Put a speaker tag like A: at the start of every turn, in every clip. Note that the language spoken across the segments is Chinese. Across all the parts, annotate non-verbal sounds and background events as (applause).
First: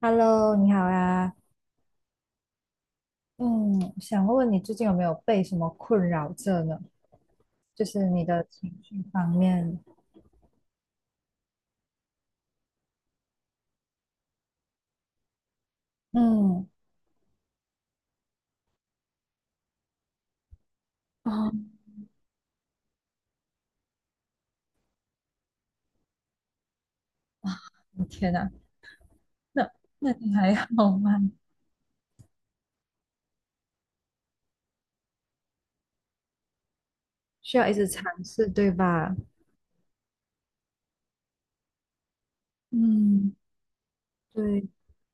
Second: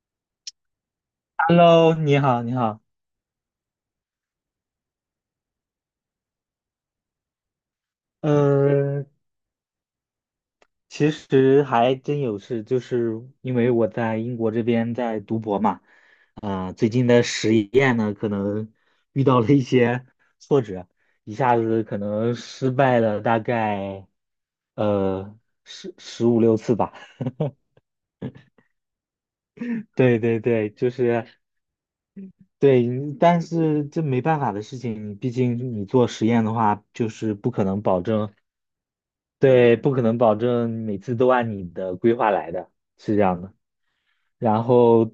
A: Hello，你好呀。
B: Hello，你好，你好。
A: 嗯，想问问你最近有没有被什么困扰着呢？就是你的情绪
B: 嗯，
A: 方面。
B: 其实还真有事，就是因为我在英国这边在读博嘛，
A: 嗯。
B: 最近的实验呢，可能 (laughs) 遇到了一些 (laughs) 挫折，一
A: 哦。
B: 下子可能失败了大概呃十五六次吧。
A: 我天哪，那
B: (laughs)
A: 那
B: 对
A: 你
B: 对
A: 还
B: 对，就
A: 好吗？
B: 是对，但是这没办法的事情，毕竟你做实验的话，就是不
A: 需
B: 可
A: 要一
B: 能
A: 直
B: 保
A: 尝
B: 证。
A: 试，对吧？
B: 对，不可能保证每次都按你的规划来的，是这
A: 嗯。
B: 样的。然
A: 对。
B: 后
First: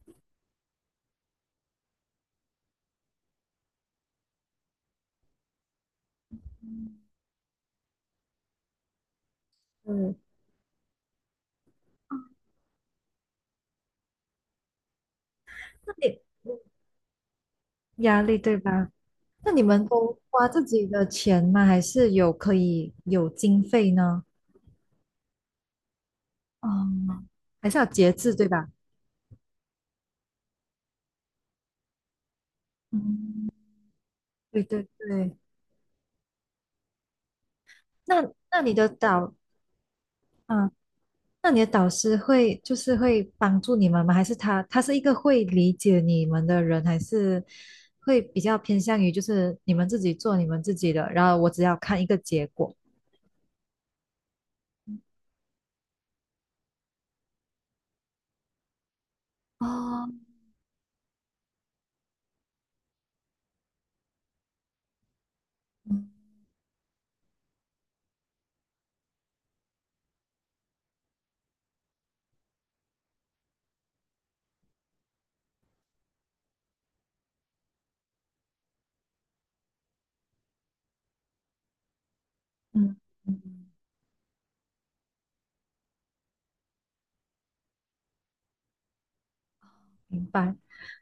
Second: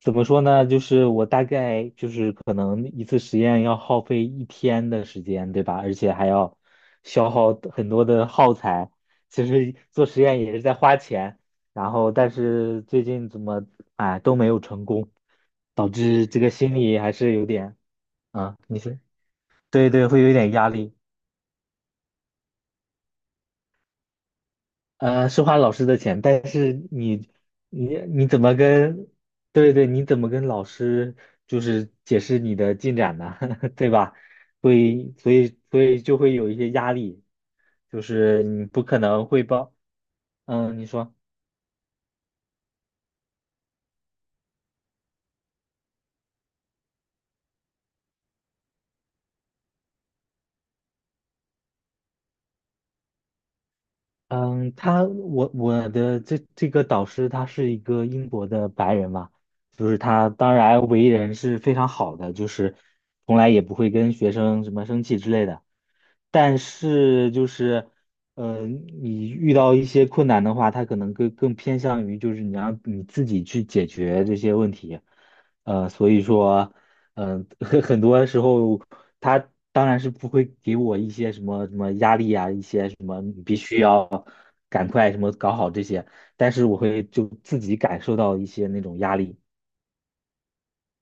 B: 怎么说呢？就是我大概就是可能一次实验要耗费一天的时间，对吧？而且还要消耗很多的耗材。其实做
A: 对。
B: 实验也是在花钱，然后但是最近怎么哎都没有成功，导
A: 那你
B: 致这个心里还是有点
A: 压力对
B: 啊，你
A: 吧？
B: 说
A: 那你们
B: 对对，
A: 都
B: 会有一
A: 花
B: 点
A: 自
B: 压
A: 己
B: 力。
A: 的钱吗？还是有可以有经费呢？
B: 是花老师的钱，但是
A: 嗯，
B: 你
A: 还是要
B: 你
A: 节
B: 你
A: 制，
B: 怎
A: 对
B: 么
A: 吧？
B: 跟，对对，你怎么跟老师就是解释你的进展呢？
A: 嗯，
B: (laughs) 对吧？
A: 对
B: 所
A: 对
B: 以所
A: 对。
B: 以所以就会有一些压力，就
A: 那
B: 是
A: 那
B: 你
A: 你
B: 不
A: 的
B: 可能
A: 导，
B: 汇报，
A: 啊，
B: 嗯，你说。
A: 那你的导师会就是会帮助你们吗？还是他是一个会理解你们的人，还是会比较偏向于就是你们自己做你们自己的，然后我只要看一个结果。
B: 嗯，我的这个导师他是一个英国的白人嘛，就是
A: 哦。
B: 他当然为人是非常好的，就是从来也不会跟学生什么生气之类的。
A: 嗯
B: 但是就是，你遇到一些困难的话，他可能更偏向于就是你让你自己去解决这些问题。所以说，(laughs) 很多时候他当然是不会给我一些什么什么压力啊，一些
A: 嗯
B: 什么你必
A: 嗯。
B: 须要。赶快什么搞好这些，但是我会就自己感受到一些那种压力。
A: 明白。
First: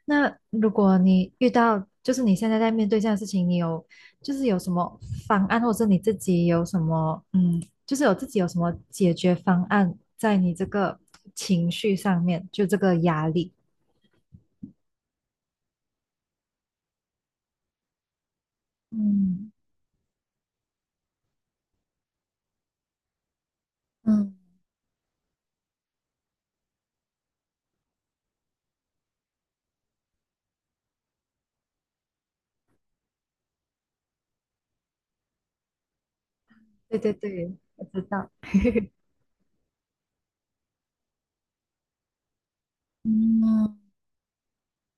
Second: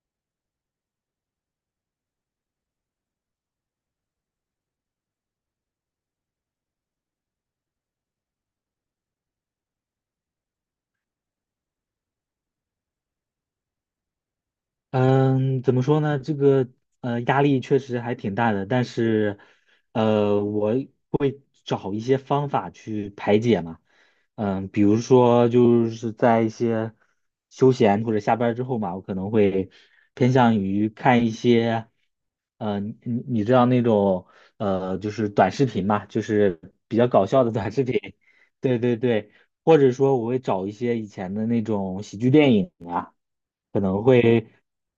A: 那如果你遇到就是你现在在面对这样的事情，你有就是有什么方案，或者是你自己有什么就是有自己有什么解决方案在你这个情绪上面，就这个压力。
B: 嗯，怎么说呢？这个压力确实还挺大的，但是
A: 嗯。
B: 我找一些方法去排解嘛。
A: 嗯，
B: 比如说就是在一些休闲或者下班儿之后嘛，我可能会偏向于看一些，你知道那种就是短视频嘛，就是比
A: 对
B: 较
A: 对
B: 搞笑的
A: 对，
B: 短视
A: 我
B: 频，
A: 知道。
B: (laughs) 对
A: (laughs)
B: 对对，或者说我会找一些以前的那种喜剧电影啊，
A: 嗯，
B: 可能会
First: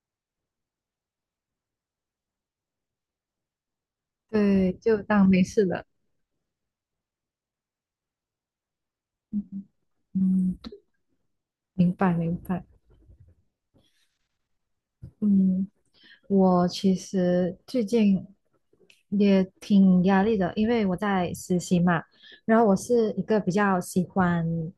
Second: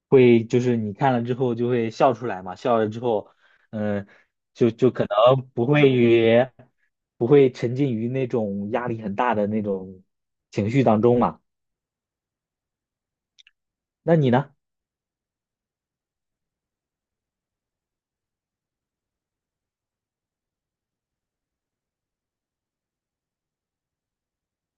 B: 会就是你看了之后就会笑出来嘛，笑了之后。嗯，
A: 对，就
B: 然
A: 当
B: 后
A: 没事了。
B: 不会沉浸于那种压力很大的那
A: 嗯
B: 种
A: 嗯，
B: 情绪当中嘛。
A: 明白明白。
B: 那你呢？
A: 嗯，我其实最近也挺压力的，因为我在实习嘛。然后我是一个比较喜欢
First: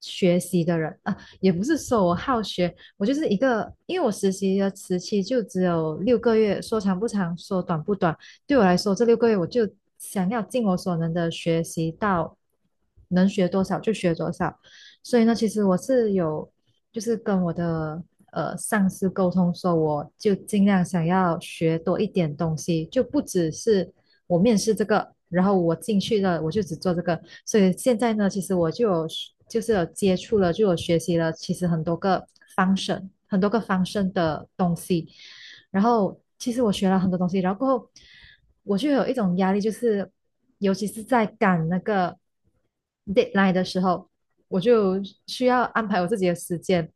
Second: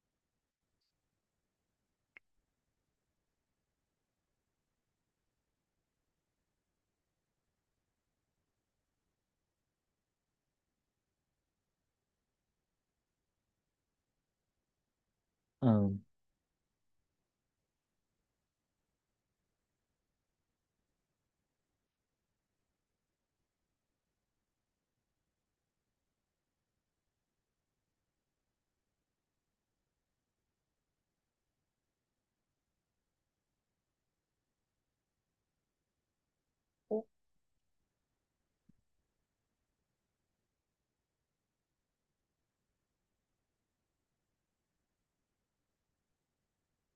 A: 学习的人啊，也不是说我好学，我就是一个，因为我实习的时期就只有六个月，说长不长，说短不短。对我来说，这六个月我就想要尽我所能的学习到能学多少就学多少。所以呢，其实我
B: 嗯，
A: 是有就是跟我的上司沟通说，我就尽量想要学多一点东西，就不只是我面试这个，然后我进去了我就只做这个。所以现在呢，其实我就有就是有接触了，就有学习了，其实很多个 function 的东西，然后其实我学了很多东西，然后过后我就有一种压力，就是尤其是在赶那个 deadline 的时候。我就需要安排我自己的时间。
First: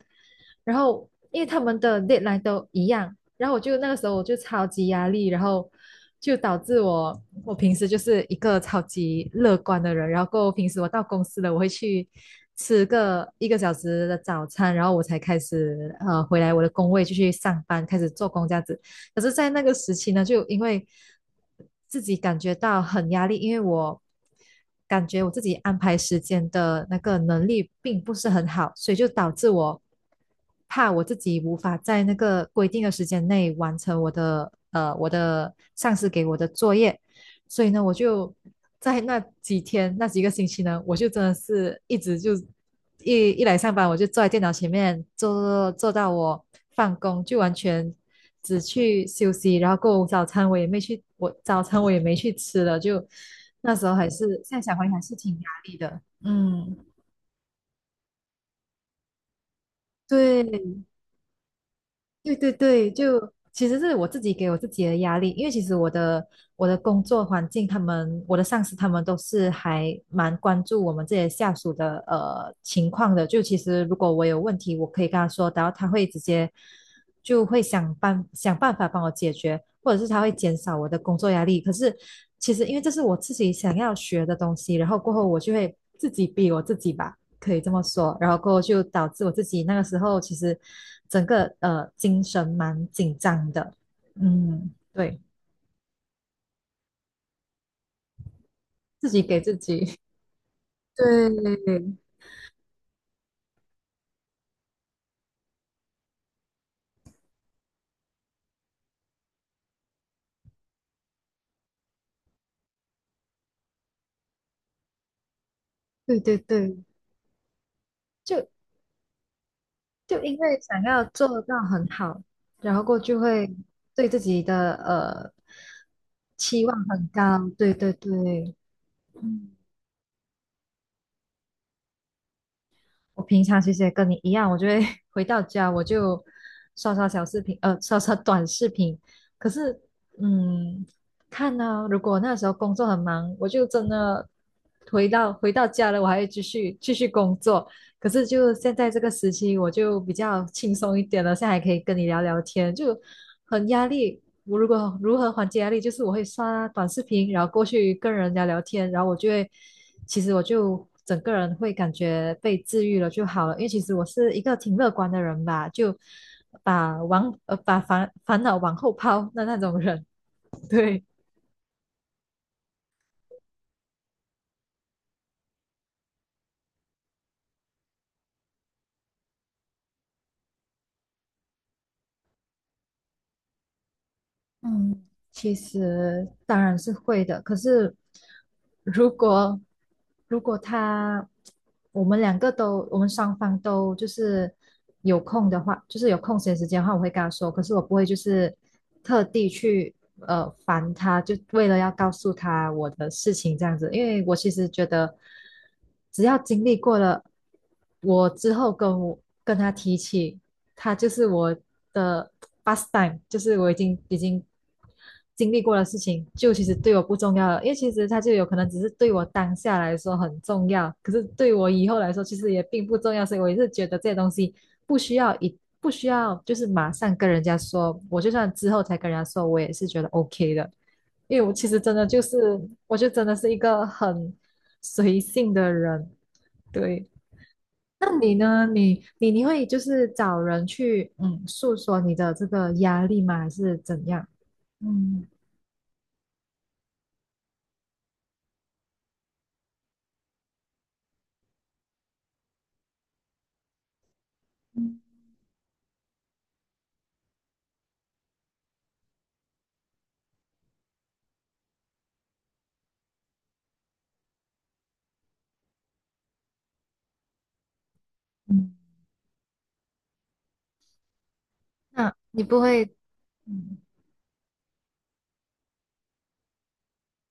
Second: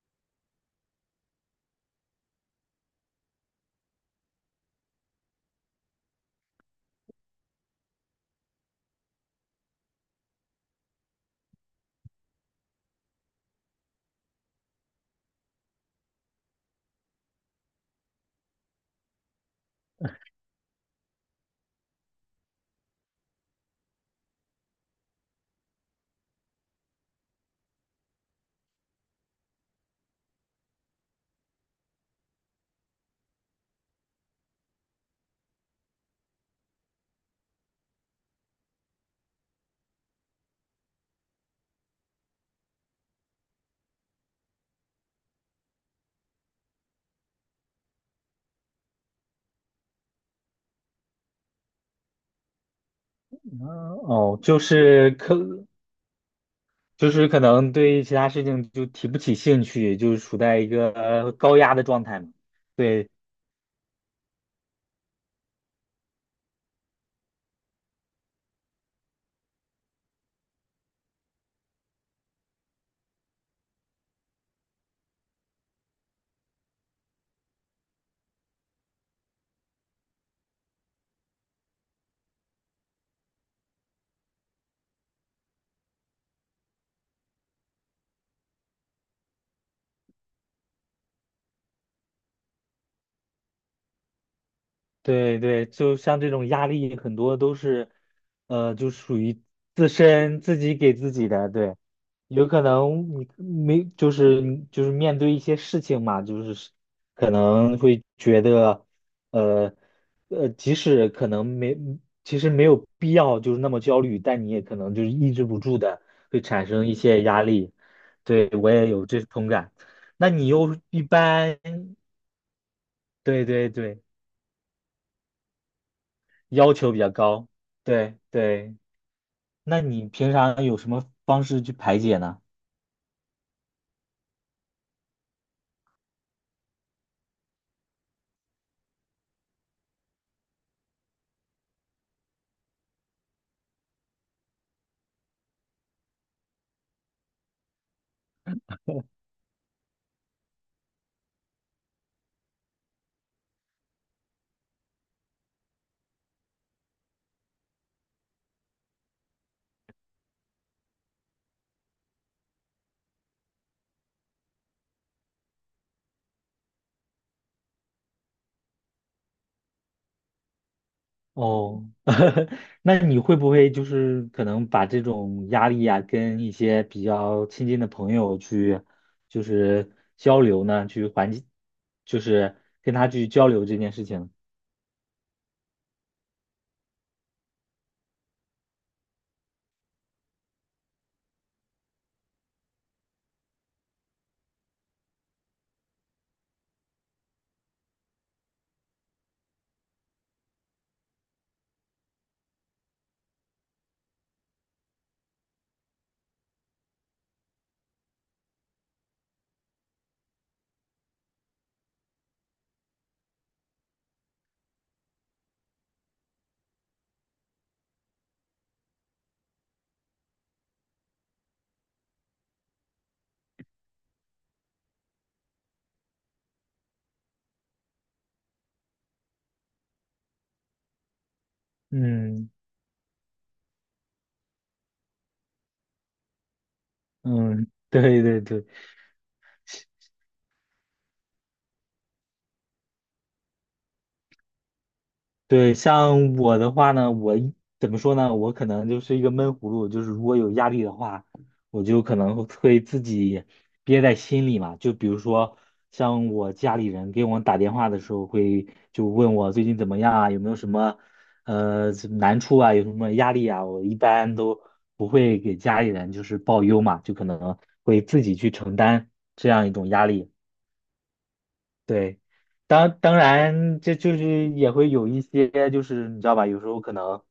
A: 然后因为他们的 deadline 都一样，然后我就那个时候我就超级压力，然后就导致我平时就是一个超级乐观的人，然后平时我到公司了，我会去吃个一个小时的早餐，然后我才开始回来我的工位就去上班，开始做工这样子。可是，在那个时期呢，就因为自己感觉到很压力，因为我感觉我自己安排时间的那个能力并不是很好，所以就导致我怕我自己无法在那个规定的时间内完成我的我的上司给我的作业，所以呢，我就在那几天那几个星期呢，我就真的是一直就一来上班我就坐在电脑前面坐到我放工，就完全只去休息，然后过后早餐我也没去，我早餐我也没去吃了，就那时候还是
B: 哦，
A: 现
B: 就
A: 在想回还
B: 是
A: 是挺压力的，嗯。
B: 就是可能对其他事情就提不起兴趣，就是处在一
A: 对。
B: 个高压的状态嘛。
A: 对对对。
B: 对，
A: 就其实是我自己给我自己的压力，因为其实我的我的工作环境，他们我的上司他们都是还蛮关注我们这些下属的情况的。就其实如果我有问题，我可以跟他说，然后他会直接就会想办法帮我解决，或者是他会减少我的工作压力。可是其实因为这是我自己想要学的东西，然后过后我就会自己逼我自己吧。可以这么说。然后过后就导致我自己那个时候其实整个精神蛮紧张的，嗯，对，
B: 对对，就像这种压力，很多都是，呃，就
A: 自
B: 属
A: 己给
B: 于
A: 自己，
B: 自己给自己
A: 对，
B: 的。对，有可能你没，就是面对一些事情嘛，就是可能会觉得，呃即使可能没，其实没有必要就是那么焦虑，但你也可能就是抑制不住的
A: 对对
B: 会产
A: 对，
B: 生一些压力。
A: 就
B: 对，我也有这同感。
A: 就
B: 那
A: 因
B: 你
A: 为
B: 又
A: 想
B: 一
A: 要做到
B: 般，
A: 很好，然后过后就
B: 对
A: 会
B: 对对。
A: 对自己的期
B: 要
A: 望
B: 求比
A: 很
B: 较
A: 高，
B: 高。
A: 对对
B: 对
A: 对，
B: 对，
A: 嗯。
B: 那你平常有什么方式去排解呢？
A: 我平常其实也跟你一样，我就会 (laughs) 回到家我就刷刷小视频，刷刷短视频。可是，嗯，看呢、如果那时候工作很忙，我就真的回到家了，我还会继续工作。可是就现在这个时期，我就比较轻松一点了，现在还可以跟你聊聊天，就很压力。我如果如何缓解压力，就是我会刷短视频，然后过去跟人家聊天，然后我就会，其实我就整个人会感觉被治愈了就好了。因为其实我是一个挺乐观的人吧，就把把烦恼往后抛的那种人，(laughs) 对。
B: 哦，(laughs) 那你会不会就是可能把这种压力呀、跟一些比较亲近的朋友去，就是交流呢，去缓解，就是跟他去交流这件事情。
A: 嗯，其实当然是会的，可是如果如果他我们双方都就是有空的话，就是有空闲时间的话，我会跟他说，可是我不会就是特地去烦他，就为了要告诉他我的事情这样子，因为我其实觉得只要经历过了，我之后跟我跟他提起，他就是我的 pastime，就是我已经。经历过的事情，就其实对我不重要了，因为其实它就有可能只是对我当下来说很重要，可是对我以后来说其实也并不重要，所以我也是觉得这些东西不需要就是马上跟人家说，我就算之后才跟人家说，我也是觉得 OK 的，因为我其实真的就
B: 嗯
A: 是，我就真的是一个很随性的人，对。
B: 嗯，
A: 那
B: 对
A: 你
B: 对
A: 呢？
B: 对。
A: 你你会就是找人去诉说你的这个压力吗？还是怎样？嗯。
B: 对，像我的话呢，怎么说呢？我可能就是一个闷葫芦，就是如果有压力的话，我就可能会自己憋在心里嘛。就比如说，像我家里人给我打电话的时候，会就问我最近怎么样啊，有没有什么难处啊，有什么压力啊，我一般都不会给家里人就是报忧嘛，就可能会自己去承担这样一种压力。
A: 那
B: 对，
A: 你不会，
B: 当然，
A: 嗯
B: 这就是也会有一些，就是你知道吧，有时候可能，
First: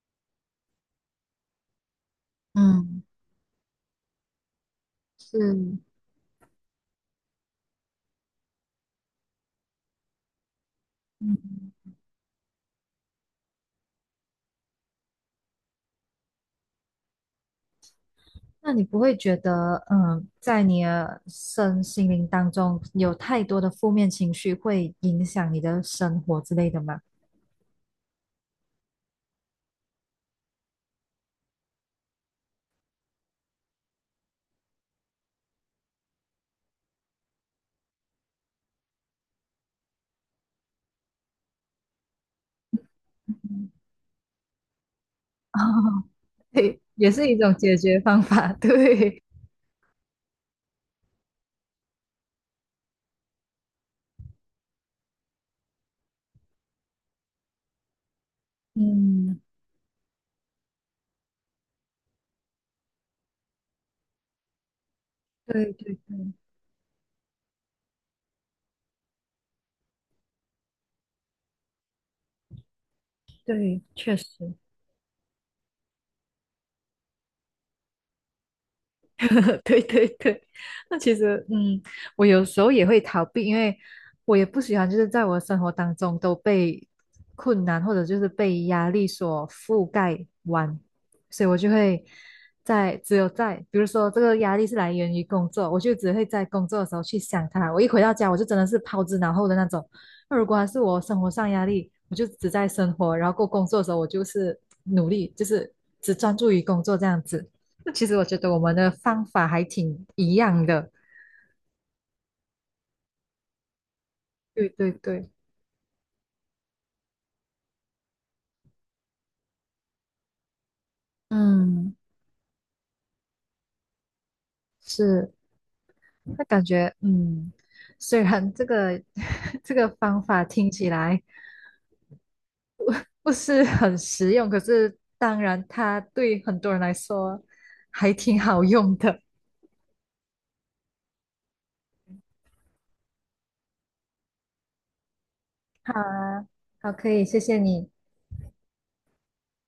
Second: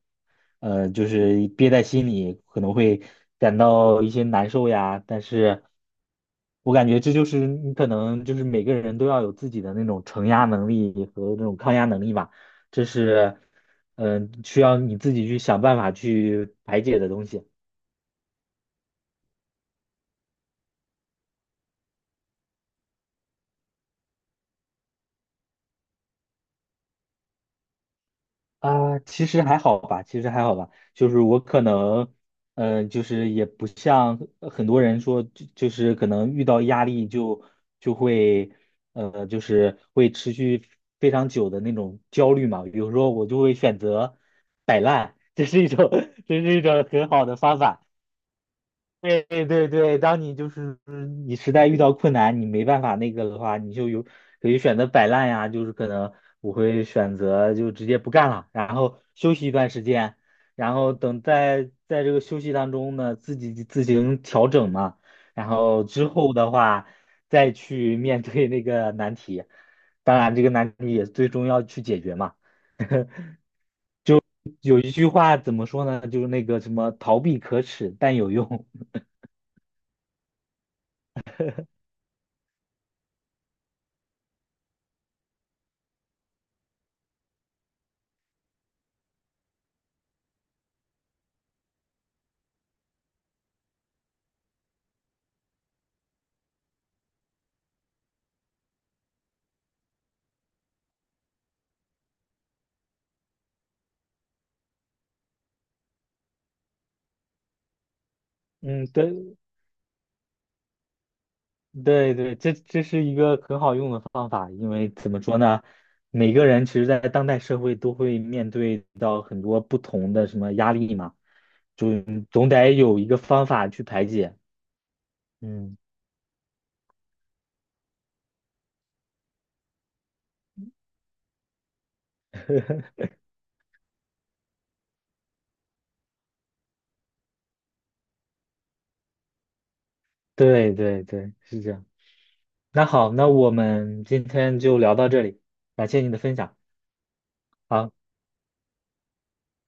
B: 就是憋在心里，可能
A: 嗯，
B: 会感到一些难受呀。但是，
A: 是，
B: 我感觉这就是你可能就是每个人都要有自己的那种承压能力和那种
A: 嗯，
B: 抗压能力吧，这是，需要你自己去想办法去排解的东西。
A: 那你不会觉得，嗯，在你的身心灵当中有太多的负面情绪会影响你的生活之类的吗？
B: 啊，其实还好吧，其实还好吧，就是我可能，就是也不像很多人说，就是可能遇到压力就会，就是会持续非常久的那种焦虑嘛。比如说，我就会选择摆烂，这
A: (laughs) 哦，
B: 是一种，(laughs) 这是一
A: 对，
B: 种很
A: 也
B: 好
A: 是一
B: 的
A: 种
B: 方
A: 解
B: 法。
A: 决方法，对，
B: 对对对，当你就是你实在遇到困难，你没办法那个的话，你就有可以选择摆烂呀，就是可能我会选择就直接不干了，然后休
A: 嗯，
B: 息一段时间，然后等在这个休息当中呢，自己自行调整嘛，然
A: 对
B: 后
A: 对
B: 之
A: 对
B: 后的话再去面对那个难题，当然这个难题也最终要去解决嘛。
A: 对，确实，
B: 有一句话怎么说呢？就是那个什么逃避可耻但有用，
A: (laughs) 对对对，那其实，嗯，我有时候也会逃避，因为我也不喜欢，就是在我的生活当中都被困难或者就是被压力所覆盖完，所以我就会在只有在，比如说这个压力是来源于工作，我就只会在工作的时候去想它。我一回到家，我就真的是抛之脑后的那种。那如果还是我生活上压力，我就只在生活，然后过工作的时候，我就是努力，就是只专注于工作这样子。那其实我觉得我
B: (laughs)
A: 们
B: 嗯，
A: 的方
B: 对。
A: 法还挺一样的。
B: 对对，这是一个很好用的方法，
A: 对
B: 因为
A: 对
B: 怎么
A: 对，
B: 说呢，每个人其实，在当代社会都会面对到很多不同的什么压力嘛，就
A: 嗯，
B: 总得有一个方法去排解。
A: 是，
B: 嗯，
A: 那感觉，嗯，虽然这个 (laughs) 这个方法听起来不是很实用，可是当然它对很多人来说还挺好用的。
B: 对对对，是这样。那好，那我们今天就聊到这里，感
A: 好
B: 谢你的分
A: 啊，
B: 享。
A: 好，可以，谢谢你。
B: 好。